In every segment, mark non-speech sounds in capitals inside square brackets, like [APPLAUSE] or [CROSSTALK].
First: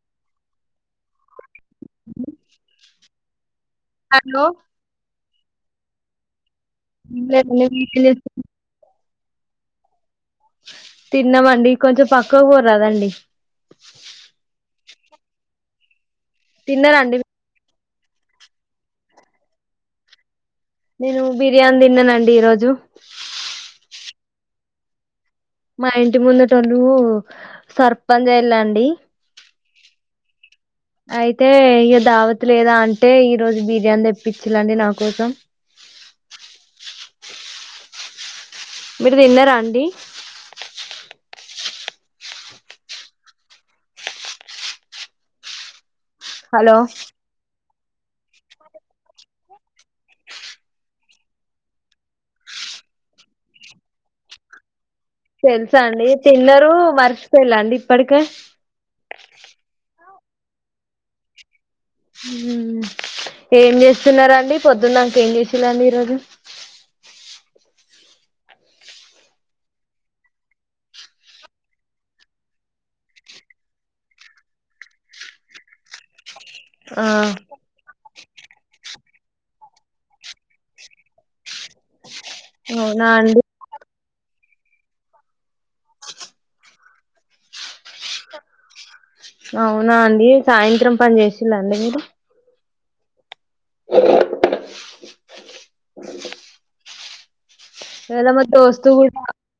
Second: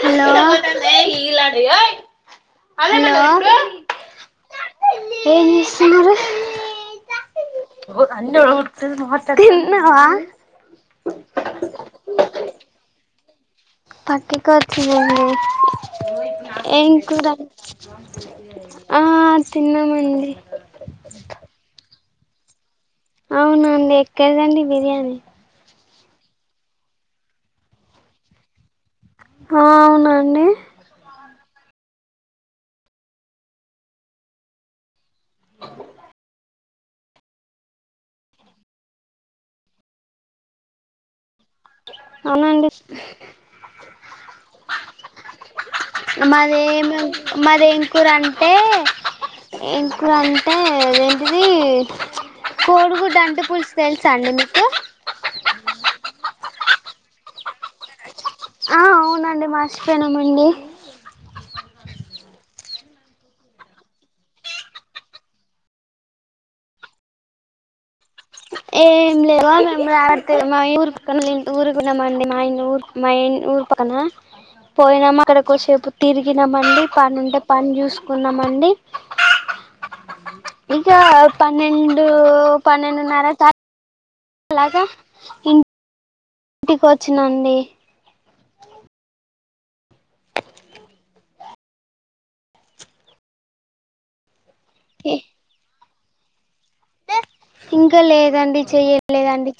Hello hello hello ఎం చేస్తున్నరు ఏం లేదండి మీరేం చేస్తున్నారు తిన్నవ తిన్నామండి కొంచెం పక్కకు పోరాదండి పక్కా కొచ్చిన అండి ఏం తిన్నారండి కూర ఆ తిన్నామండి ఈరోజు అవునండి ఎక్కడదండి బిర్యానీ మా ఇంటి ముందటోళ్లు సర్పంచ్ అయలాండి అవునాండి అయితే ఇగ దావత లేదా అంటే ఈరోజు బిర్యానీ తెప్పించలేండి నా కోసం మీరు తిన్నారా అండి అవునండి హలో మరేమి మరేం కూర అంటే ఇంకా అంటే అదేంటిది కోడిగుడ్డుంటే పులుసు తెలుసా అండి మీకు తెలుసా అండి తిన్నరు మర్చిపోళ్ళండి ఇప్పటికే ఆ అవునండి మర్చిపోయినమండి ఉమ్ ఏం చేస్తున్నారండి పొద్దున్నక ఏం చేసలాండి ఈరోజు ఏం లేదు మేము రాత్రి మా ఊరు ఇంటి ఊరుపోయిన్నామ్ అండి మా ఇ ఊన్ మా ఇన్ ఊర్ పన పోయినామా అక్కడి కొసేపు తిరిగినమండి ఆ పని ఉంటే పని చూసు కున్నామండి ఇక పన్నెండు అవునా పన్నెండున్నర అండి అలాగా ఇన్ ఇంటికి వచ్చినండి అవునా అండి సాయంత్రం పని చేసిళండి మీరు అ ఏ ఇంకా ఇద మ దో లేదండి వస్తు కూడా చెయ్యలేదండి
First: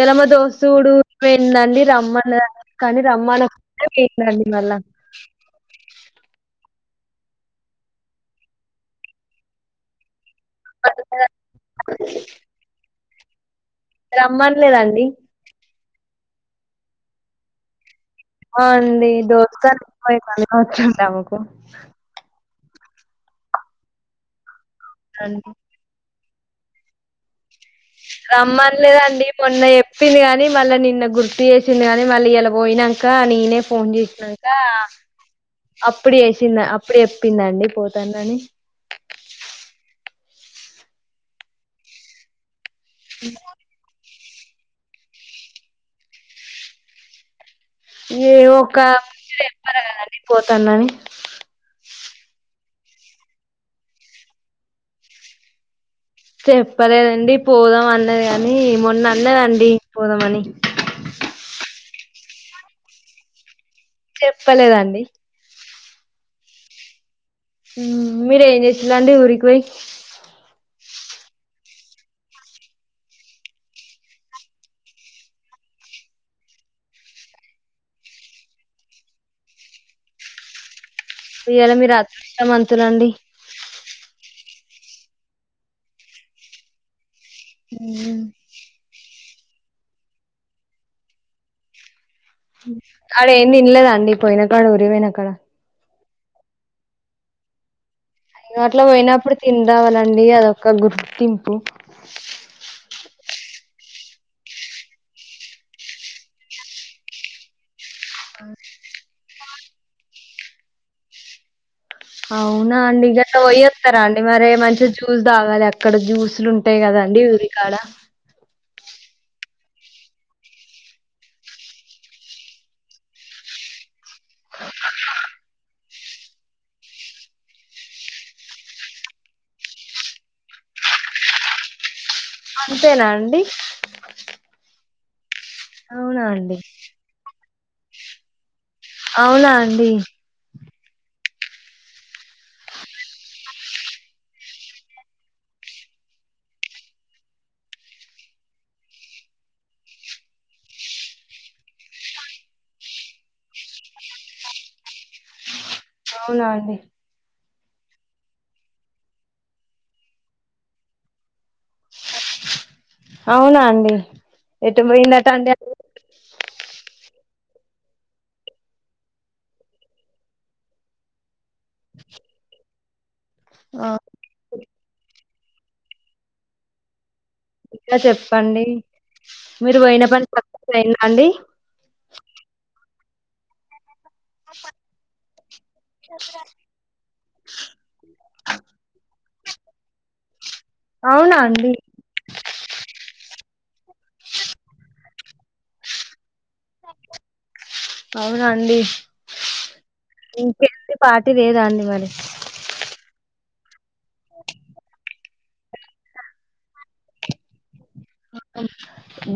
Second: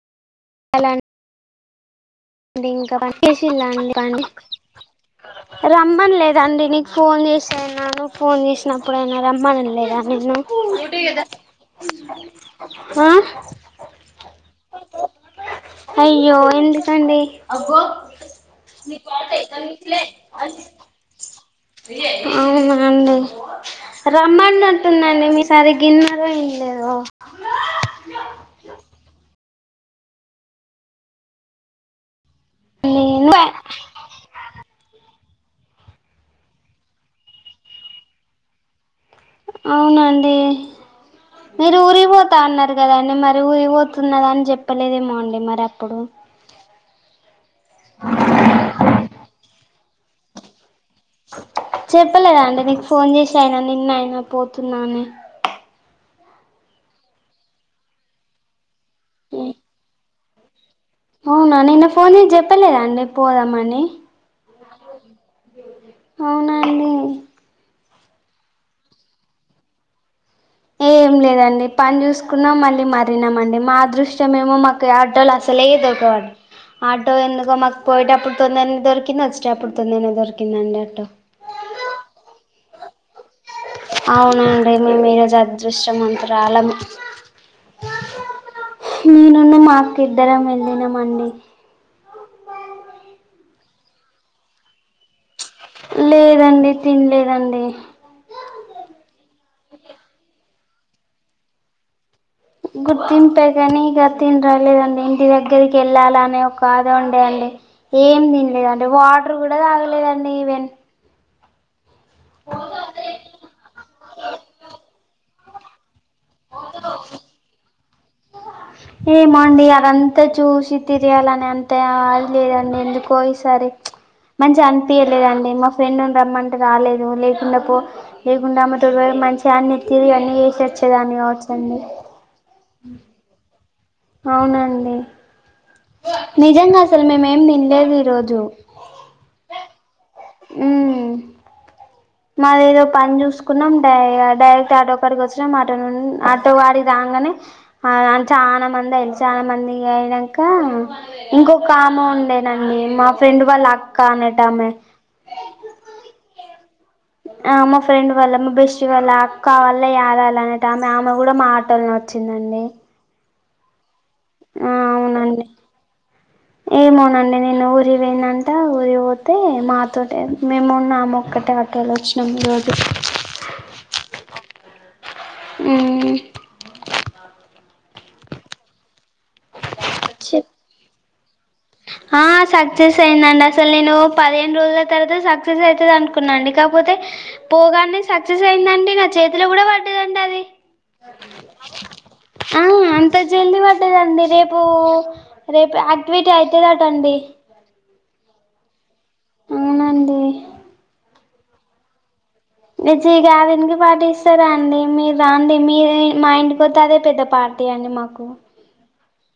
ఇల మా దోసుడి పోయిందండి రమ్మన్నదండి అండి ఇంకా కానీ చేసిల్లా రమ్మనకుంటే అండి పోయిందండి మళ్ళా రమ్మన్లేదండి నీకు ఫోన్ చేస అనను ఫోన్ చేసినప్పుడుయినా రమ్మన లేదా నిన్ను ఆ రమ్మనలేదాండి అయ్యో ఎందుకండి ఆ అండి దోస్త్ వచ్చింది ఆమెకు [UNINTELLIGIBLE] అవునా అండి రమ్మనట్టు ఉందండి అండి మీసారి గిన్నె [UNINTELLIGIBLE] మోన్న చెప్పింది కాని మళ్ళ నిన్న గుర్తు చేసింది కాని మళ్ళీ ఇయల పోయినాక నేను నీనే ఫోన్ చేసినక అప్పుడు ఎసింద అప్పుడు చెప్పిందండి పోతానని అవునండి మీరు ఊరిపోతా అన్నారు కదండి మరి ఊరిపోత్ ఉన్నదాని చెప్పలేదేమో అండి మరి అప్పుడు ఏవో ఒక [UNINTELLIGIBLE] చెప్పార కదండి పోతాన్నాని చెప్పలేదండి నీకు ఫోన్ చేసి అయినా నిన్న అయినా పోతున్న అనీ చెప్పలేదండి పోదాం అన్నది కాని మొన్న అన్నదండి పోదామని అవునా నిన్న ఫోన్ చేసి చెప్పలేదండి పోదామని చెప్పలేదండి అవునాండి మీరేం చేసిలాండి ఊరికి పోయి ఏం లేదండి పని చూసుకున్నాం మళ్ళీ మరినామండి మా అదృష్టం ఏమో మాకు ఆడోలు అసలే ఏ దగడ్ ఆటో ఎందుకో మాకు పోయేటప్పుడు తొందనే దొరికింది వచ్చేట అప్పుడు తొందనే దొరికిందండి ఆటో ఇవాళ మీరు అదృష్టం మత్తులండి అవునండి మేము ఈరోజు అదృష్టం మతురాలం ఉమ్ నిన్న మాకు ఇద్దరం వెళ్ళినమండి అడ ఏం తినలేదండి పోయిన కాడ ఊరి పోయిన కాడ లేదండి తినలేదండి అ అట్ల పోయినప్పుడు తిన్రవలండి అదొక గుర్తింపు గుర్తింపే కాని ఇగ థిన్ రాలేదండి ఇంటి దగ్గరికి వెళ్ళాలా అనే ఒక ఆద ఉండే అండి ఏం తినలేదండి వాటర్ కూడ తాగలేదండి ఈవెన్ అవునా అండి గట్ల పోయత్తర అండి మరి మంచిగ జ్యూస్ తాగాలి ఆక్కడ జ్యూసులు ఉంటాయి కదా అండి ఉరికాడ ఏమోండి అదంత చూసి తియాలని అంత అది లేదండి ఎందుకో ఈ ప్చ్ మంచిగ అనిపియాలేదండి ఫ్రెండ్ ఉంది రమ్మంటే రాలేదు లేకుండా పో లేకుండా అమ్మ తో పోయి మంచిగ అన్ని తిరి అన్నీ చేసే చేయనొచ్చండి అండి అంతేనా అండి అవునండి అవునా అండి నిజంగ అసలు మేమేం తినలేద ఈరోజు అవునా అండి హ్మ్ మాది ఏదో పని చూసుకున్నాం డైరెక్ట్ అటక్కడికి వచ్చినాం అట అటు వాడి రా గనే చాలా మంది అయింది చాలా మంది ఇగ ఐనంక ఇంకొక ఉండేనండి మా ఫ్రెండ్ వాళ్ళ అక్క అనట్టమే అవున అండి ఆ మా ఫ్రెండ్ వాల్ల మా బెస్ వాళ్ళ అక్క వాల్ల దాల అన్నట్టు ఆమె ఆమె కూడ మా ఆటో లోనే వచ్చింది అండి అవునా అండి ఎటు హ్మ్ పోయిందట అవునండి అండి ఏమోనండి నే నేను ఉరి పోనంట ఉరి పోతే మాతో మేము ఉన్నాము ఒక్కటే అట్టలో వచ్చినప్పుడు ఓటే ఒ హ్మ్ ఇగ చెప్పండి మీరు పోయిన పని చెప్ సక్సెస్ అయింద అండి ఆ సక్సెస్ అయ్యిందండి అసలు నేను పదిహేను రోజుల తర్వాత సక్సెస్ అవుతుంది అనుకున్నాండి కాకపోతే పోగానే సక్సెస్ అయిందండి నచ్ చేతిలో కూడ వట్టిది అంటది అవునా అండి అదండి రేపు రేపు యాక్టివిటీ అయితదట అండి అవునండి అవునండి ఇంకేంటి పార్టీ లేదా అండి మరి ఎ చి దానికి పాటిస్తారా అండి మీరు అ అండి మీ మా ఇంటి కొత్తే అదే పెద్ద పార్టీ అండి మాకు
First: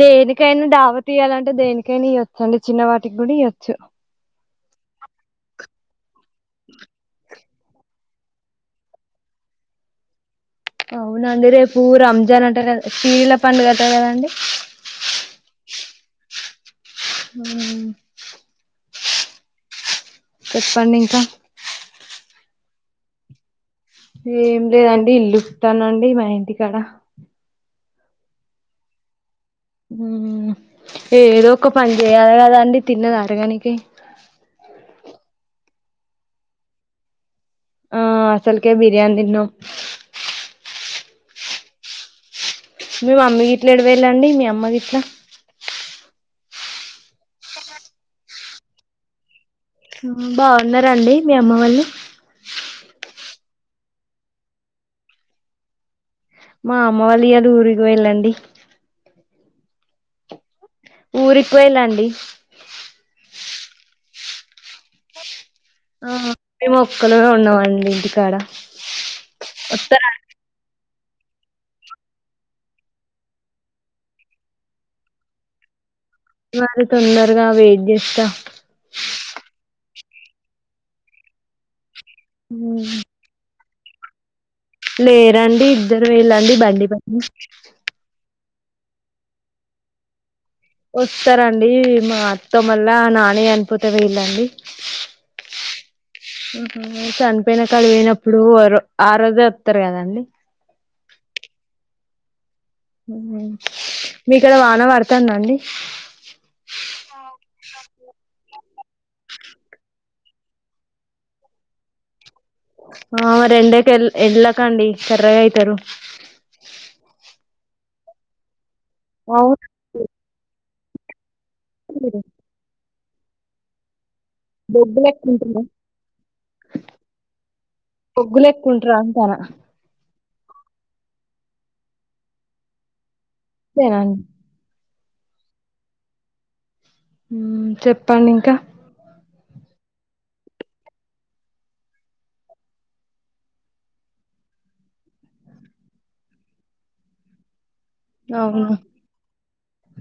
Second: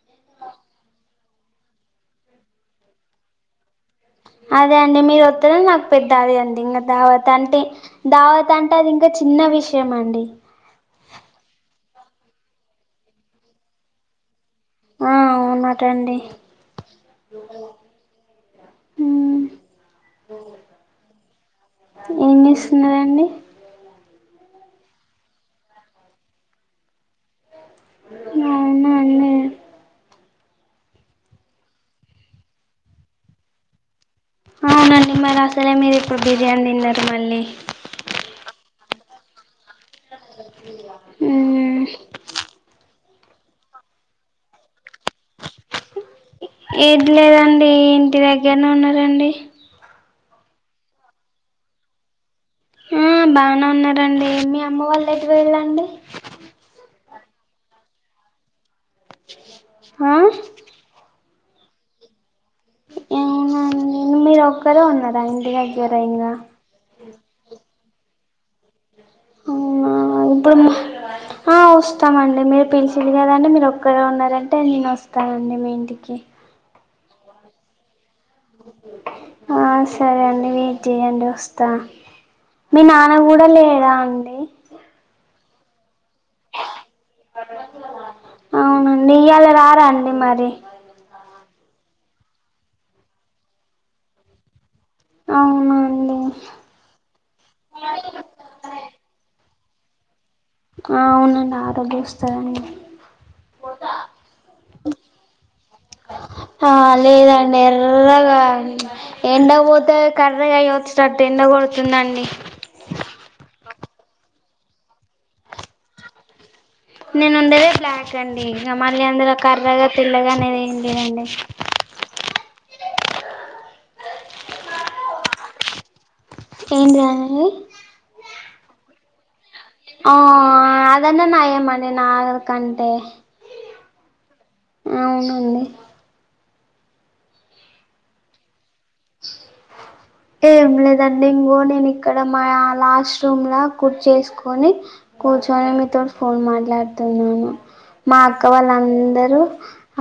దేనికైన దావత్ తీయ్యాలంటే దేనికైన ఇయ్వచ్చు అండి చిన్న వాటికి గూడ ఇయ్వొచ్చు అదే అండి మీరు ఒత్తేనే నాకు పెద్ద అది అండి ఇంగ ధావత్ అంటే ధావత్ అంటే అది ఇం చిన్న విషయం అండి అవునండి రేపు రంజాన్ అంటే కద పీర్ల పండగ అట కదండి టన్డి హ్మ్ హ్మ్ చెప్పండి ఇంక న్నారాండి ఏం లేదండి ఇల్లు ఉతానండి మా ఇంటికాడ నవునానండి ఏదో ఒక పని చేయాలి కదాండి తిన్నది అరగనికి అవునండి మరి అసలే మీరు ఇప్పుడు బిర్యానీ తిన్నారు మళ్ళీ ఆ అసలుకే బిర్యాని తిను అహ మీ మమ్మి గి ఇట్లా ఎడవేళ్ళండి మీ అమ్మ గ ఇట్లా ఏది లేదండి ఇంటి దగ్గరనే ఉన్నారండి. బావున్నారాండి మీ అమ్మ వాళ్ళు? మ్ బానే ఉన్నారండి. మీ అమ్మ వాళ్ళు ఎటు వెళ్ళండి మా అమ్మ వాళ్ళ ఇయాల ఊరికి వెళ్ళండి. ఆ ఊరికి వెళ్ళండి ఏవునం మీరు ఒక్కరే ఉన్నారాం ఆ మేమ్ ఒక్కలేం ఉన్నామండి ఇంటికాడ అవునా వత్తరా అప్పుడు మ ఆ వస్తామండి మీరు పిలిచింది కదంటే మీరు ఒక్కరే ఉన్నారంటే నేను వస్తానండి మీ ఇంటికి వారు తొందరగా వేద్యస్తా ఆ సరే అండి వెయిట్ చేయండి వస్తా మీ నాన్న కూడా లేడా అండి? లేరండి ఇద్దరు వెళ్ళండి బండిపైన అవునండి ఇయాళ రారా అండి మరి? వస్తారండి మా అత్త మళ్ళ నానే అనిపోతే వీళండి. అవునాండి చనిపోయిన కళు పోయినప్పుడు అరు ఆ రోజే వస్తారు కదండి. ఆ అవునండి ఆరోగ్యం వస్తదండి. మీక్కడ వాన పడతాంద అండి? ఆ లేదండి ఎర్రగా చ్ ఎండ పోతే కర్రగా అయచ్చటట్టు ఎండ కొడుతుందండి. ల్ ఎళ్ళక అండి కర్రగా అయితరు. నేను ఉండేది బ్లాక్ అండి. ఇగ మళ్ళీ అందులో అవును కర్రగా పిల్లగా అనేది ఏంటి అండి. తెలీదు దొడ్ మెట్ట ఉంటుంద ఏంటిదానిది కుంట రాంతార ఆ అదన్న నయమనే నా కంటే తెరన్ అవునండి మ్ చెప్పండి ఇంకా చేయాలి ఏం లేదండి ఇంగో నేను ఇక్కడ మా లాస్ట్ రూమ్ లా కుర్ చేసుకొని కూర్చొని మీతో ఫోన్ మాట్లాడుతున్నాను. మా అక్క అవును వాళ్ళ అందరూ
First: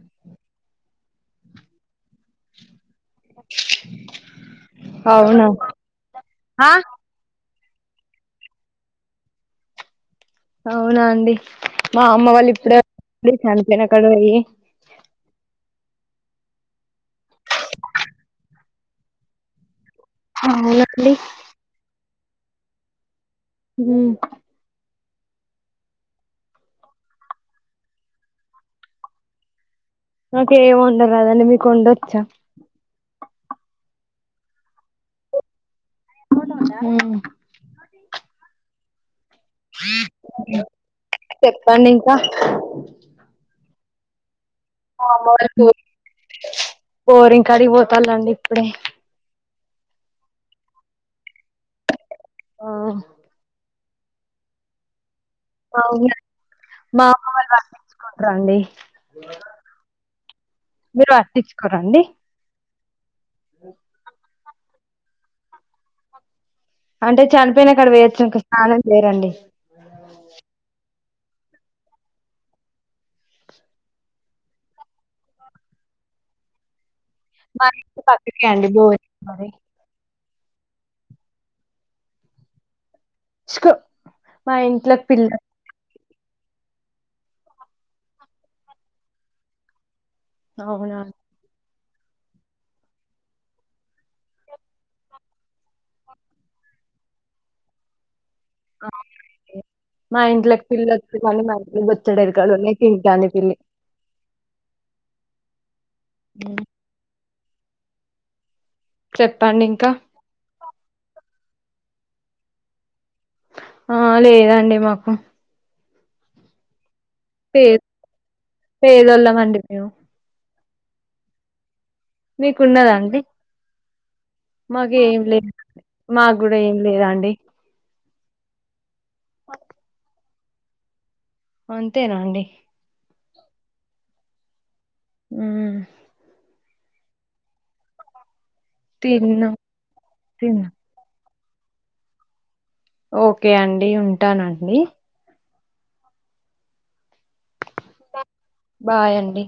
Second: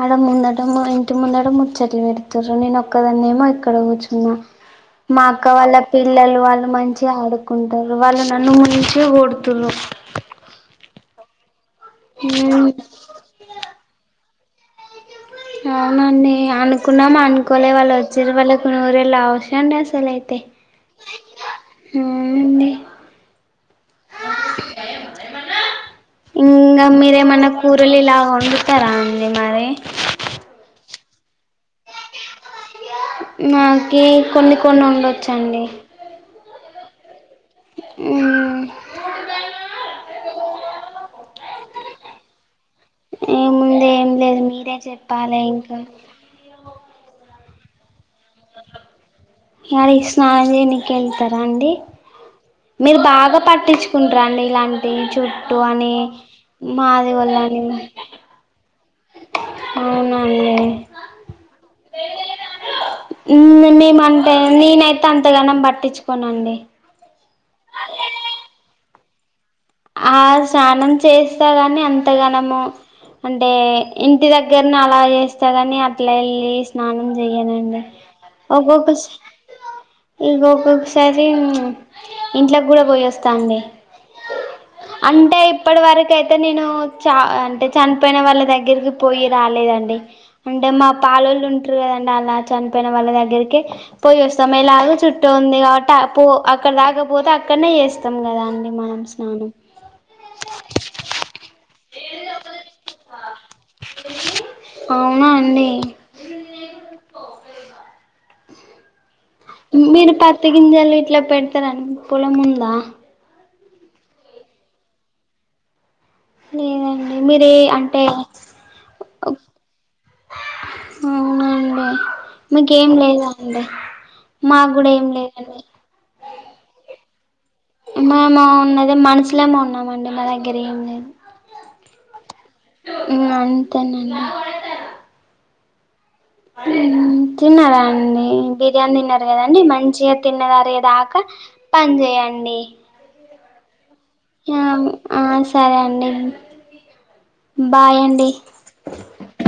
ఆడ ముందట ముయ్ ఇంటి ముందడ ముచ్చట్లు పెడుతారు నేను ఒక్కదాన్నే మొయ్ ఇక్కడ కూర్చున్నా మా అవునా అక్క వాళ్ళ పిల్లలు వాళ్ళు ఆ మంచి ఆడు కుంటారు వాళ్ళ నన్ను మురించే ఓడుతున్నారు అవునా అండి మా అమ్మ వాళ్ళు ఇప్పుడ చనిపోయిన అక్కడ పోయి అవునండి అనుకున్నాం అనుకోలే వాళ్ళు వచ్చే వాళ్ళ కొ ఊరెళ్ళ అవ్వుసు అండి అవునండి ఆ అండీ ఉ మయి మన్నా ఇంకా మీరేమన్నా కూరలు ఇలా వండుతారా అండి మరి నాకేమి వంటరాదండి మీకు వంటచ్చా నాకి కొన్ని కొన్ని ఉండొచ్చండి ఉ ఉమ్ చెప్పండి ఇంకా ఏముందే ఏం లేదు మీరే మా అమ్మ చెప్పాలి ఇంకా కరిపోతారుండి ఇప్పుడే డ స్నానం చెయ్యినికి వెళ్తారా అండి ఆ మీరు బాగా పట్టించు సండ్రాండి ఇలాంటివి చూ మా ఊరుల మా అమ్మ వాళ్ళు పట్టించుకోరా అండి అవునండి మీరు పట్టించుకోరా అండి మేమంటే నేనైతే అంతగానం పట్టించుకోనండి అంటే చనిపోయిన కాడపోయొచ్చాక స్నానం చేరండి ఆ స్నానం చేస్తా కాని అంతగనము అంటే ఇంటి దగ్గరని అలా చేస్తదని అట్లా వెళ్ళి స్నానం మరి చెయ్యనండి పత్రక అండి దో మరి ఇక ఒక్కొక్కసారి ఇంట్లోకి కూడా పోయిస్త డి మరి మా ఇంట్లోకి పిల్ల అంటే ఇప్పటి వరకు యితే నేను చ అంటే చనిపోయిన వాళ్ళ దగ్గరికి పోయి రాలేదండి అంటే మా అవునా పాల వాళ్ళు ఉంటారు కదండి అలా చనిపోయిన వాళ్ళ దగ్గరికి పోయి వస్తాం ఆమెలాగ చుట్టూ ఉంది కాబట్టి పో అక్కడ తాకపోతే అక్కడనే చేస్తాం కదా అని మనం స్నానం అవునండి మా ఇంట్లోకి పిల్లి వస్తడు కానీ మా ఇంట్లో వచ్చాడ కవెనకాల ఉన్నాయి తింటాది క పిల్లి అవునా అండి హ్మ్. చెప్పండి ఇంకా మీరు పత్త గింజాలు ఇట్లా పెడతారడి పొలం ఉందా ఆ లేదండి మాకు లేదండి మీరే పే అంటే పేదోళ్ళమండి మేము అవునండి మీకేం లేదా అండి మాకు కూడా మాక్ ఏం లేదు లేదండి మాకు కూడా ఏం లేద అండి మేము ఉన్నది మనుషులమే ఉన్నామండి మా దగ్గర ఏమి లే అంతేనా అండి అంతేనండి ఉమ్ ఉ తిన్నారండి బిర్యానీ తిన్నారు తిన్నా కదండి మంచిగా తిన్నది తిన్నా అరిగేదాకా పని చేయండి ఓకే అండి ఆ ఉంటానండి ఆ సరే అండి బాయ్ అండి బాయ్ అండి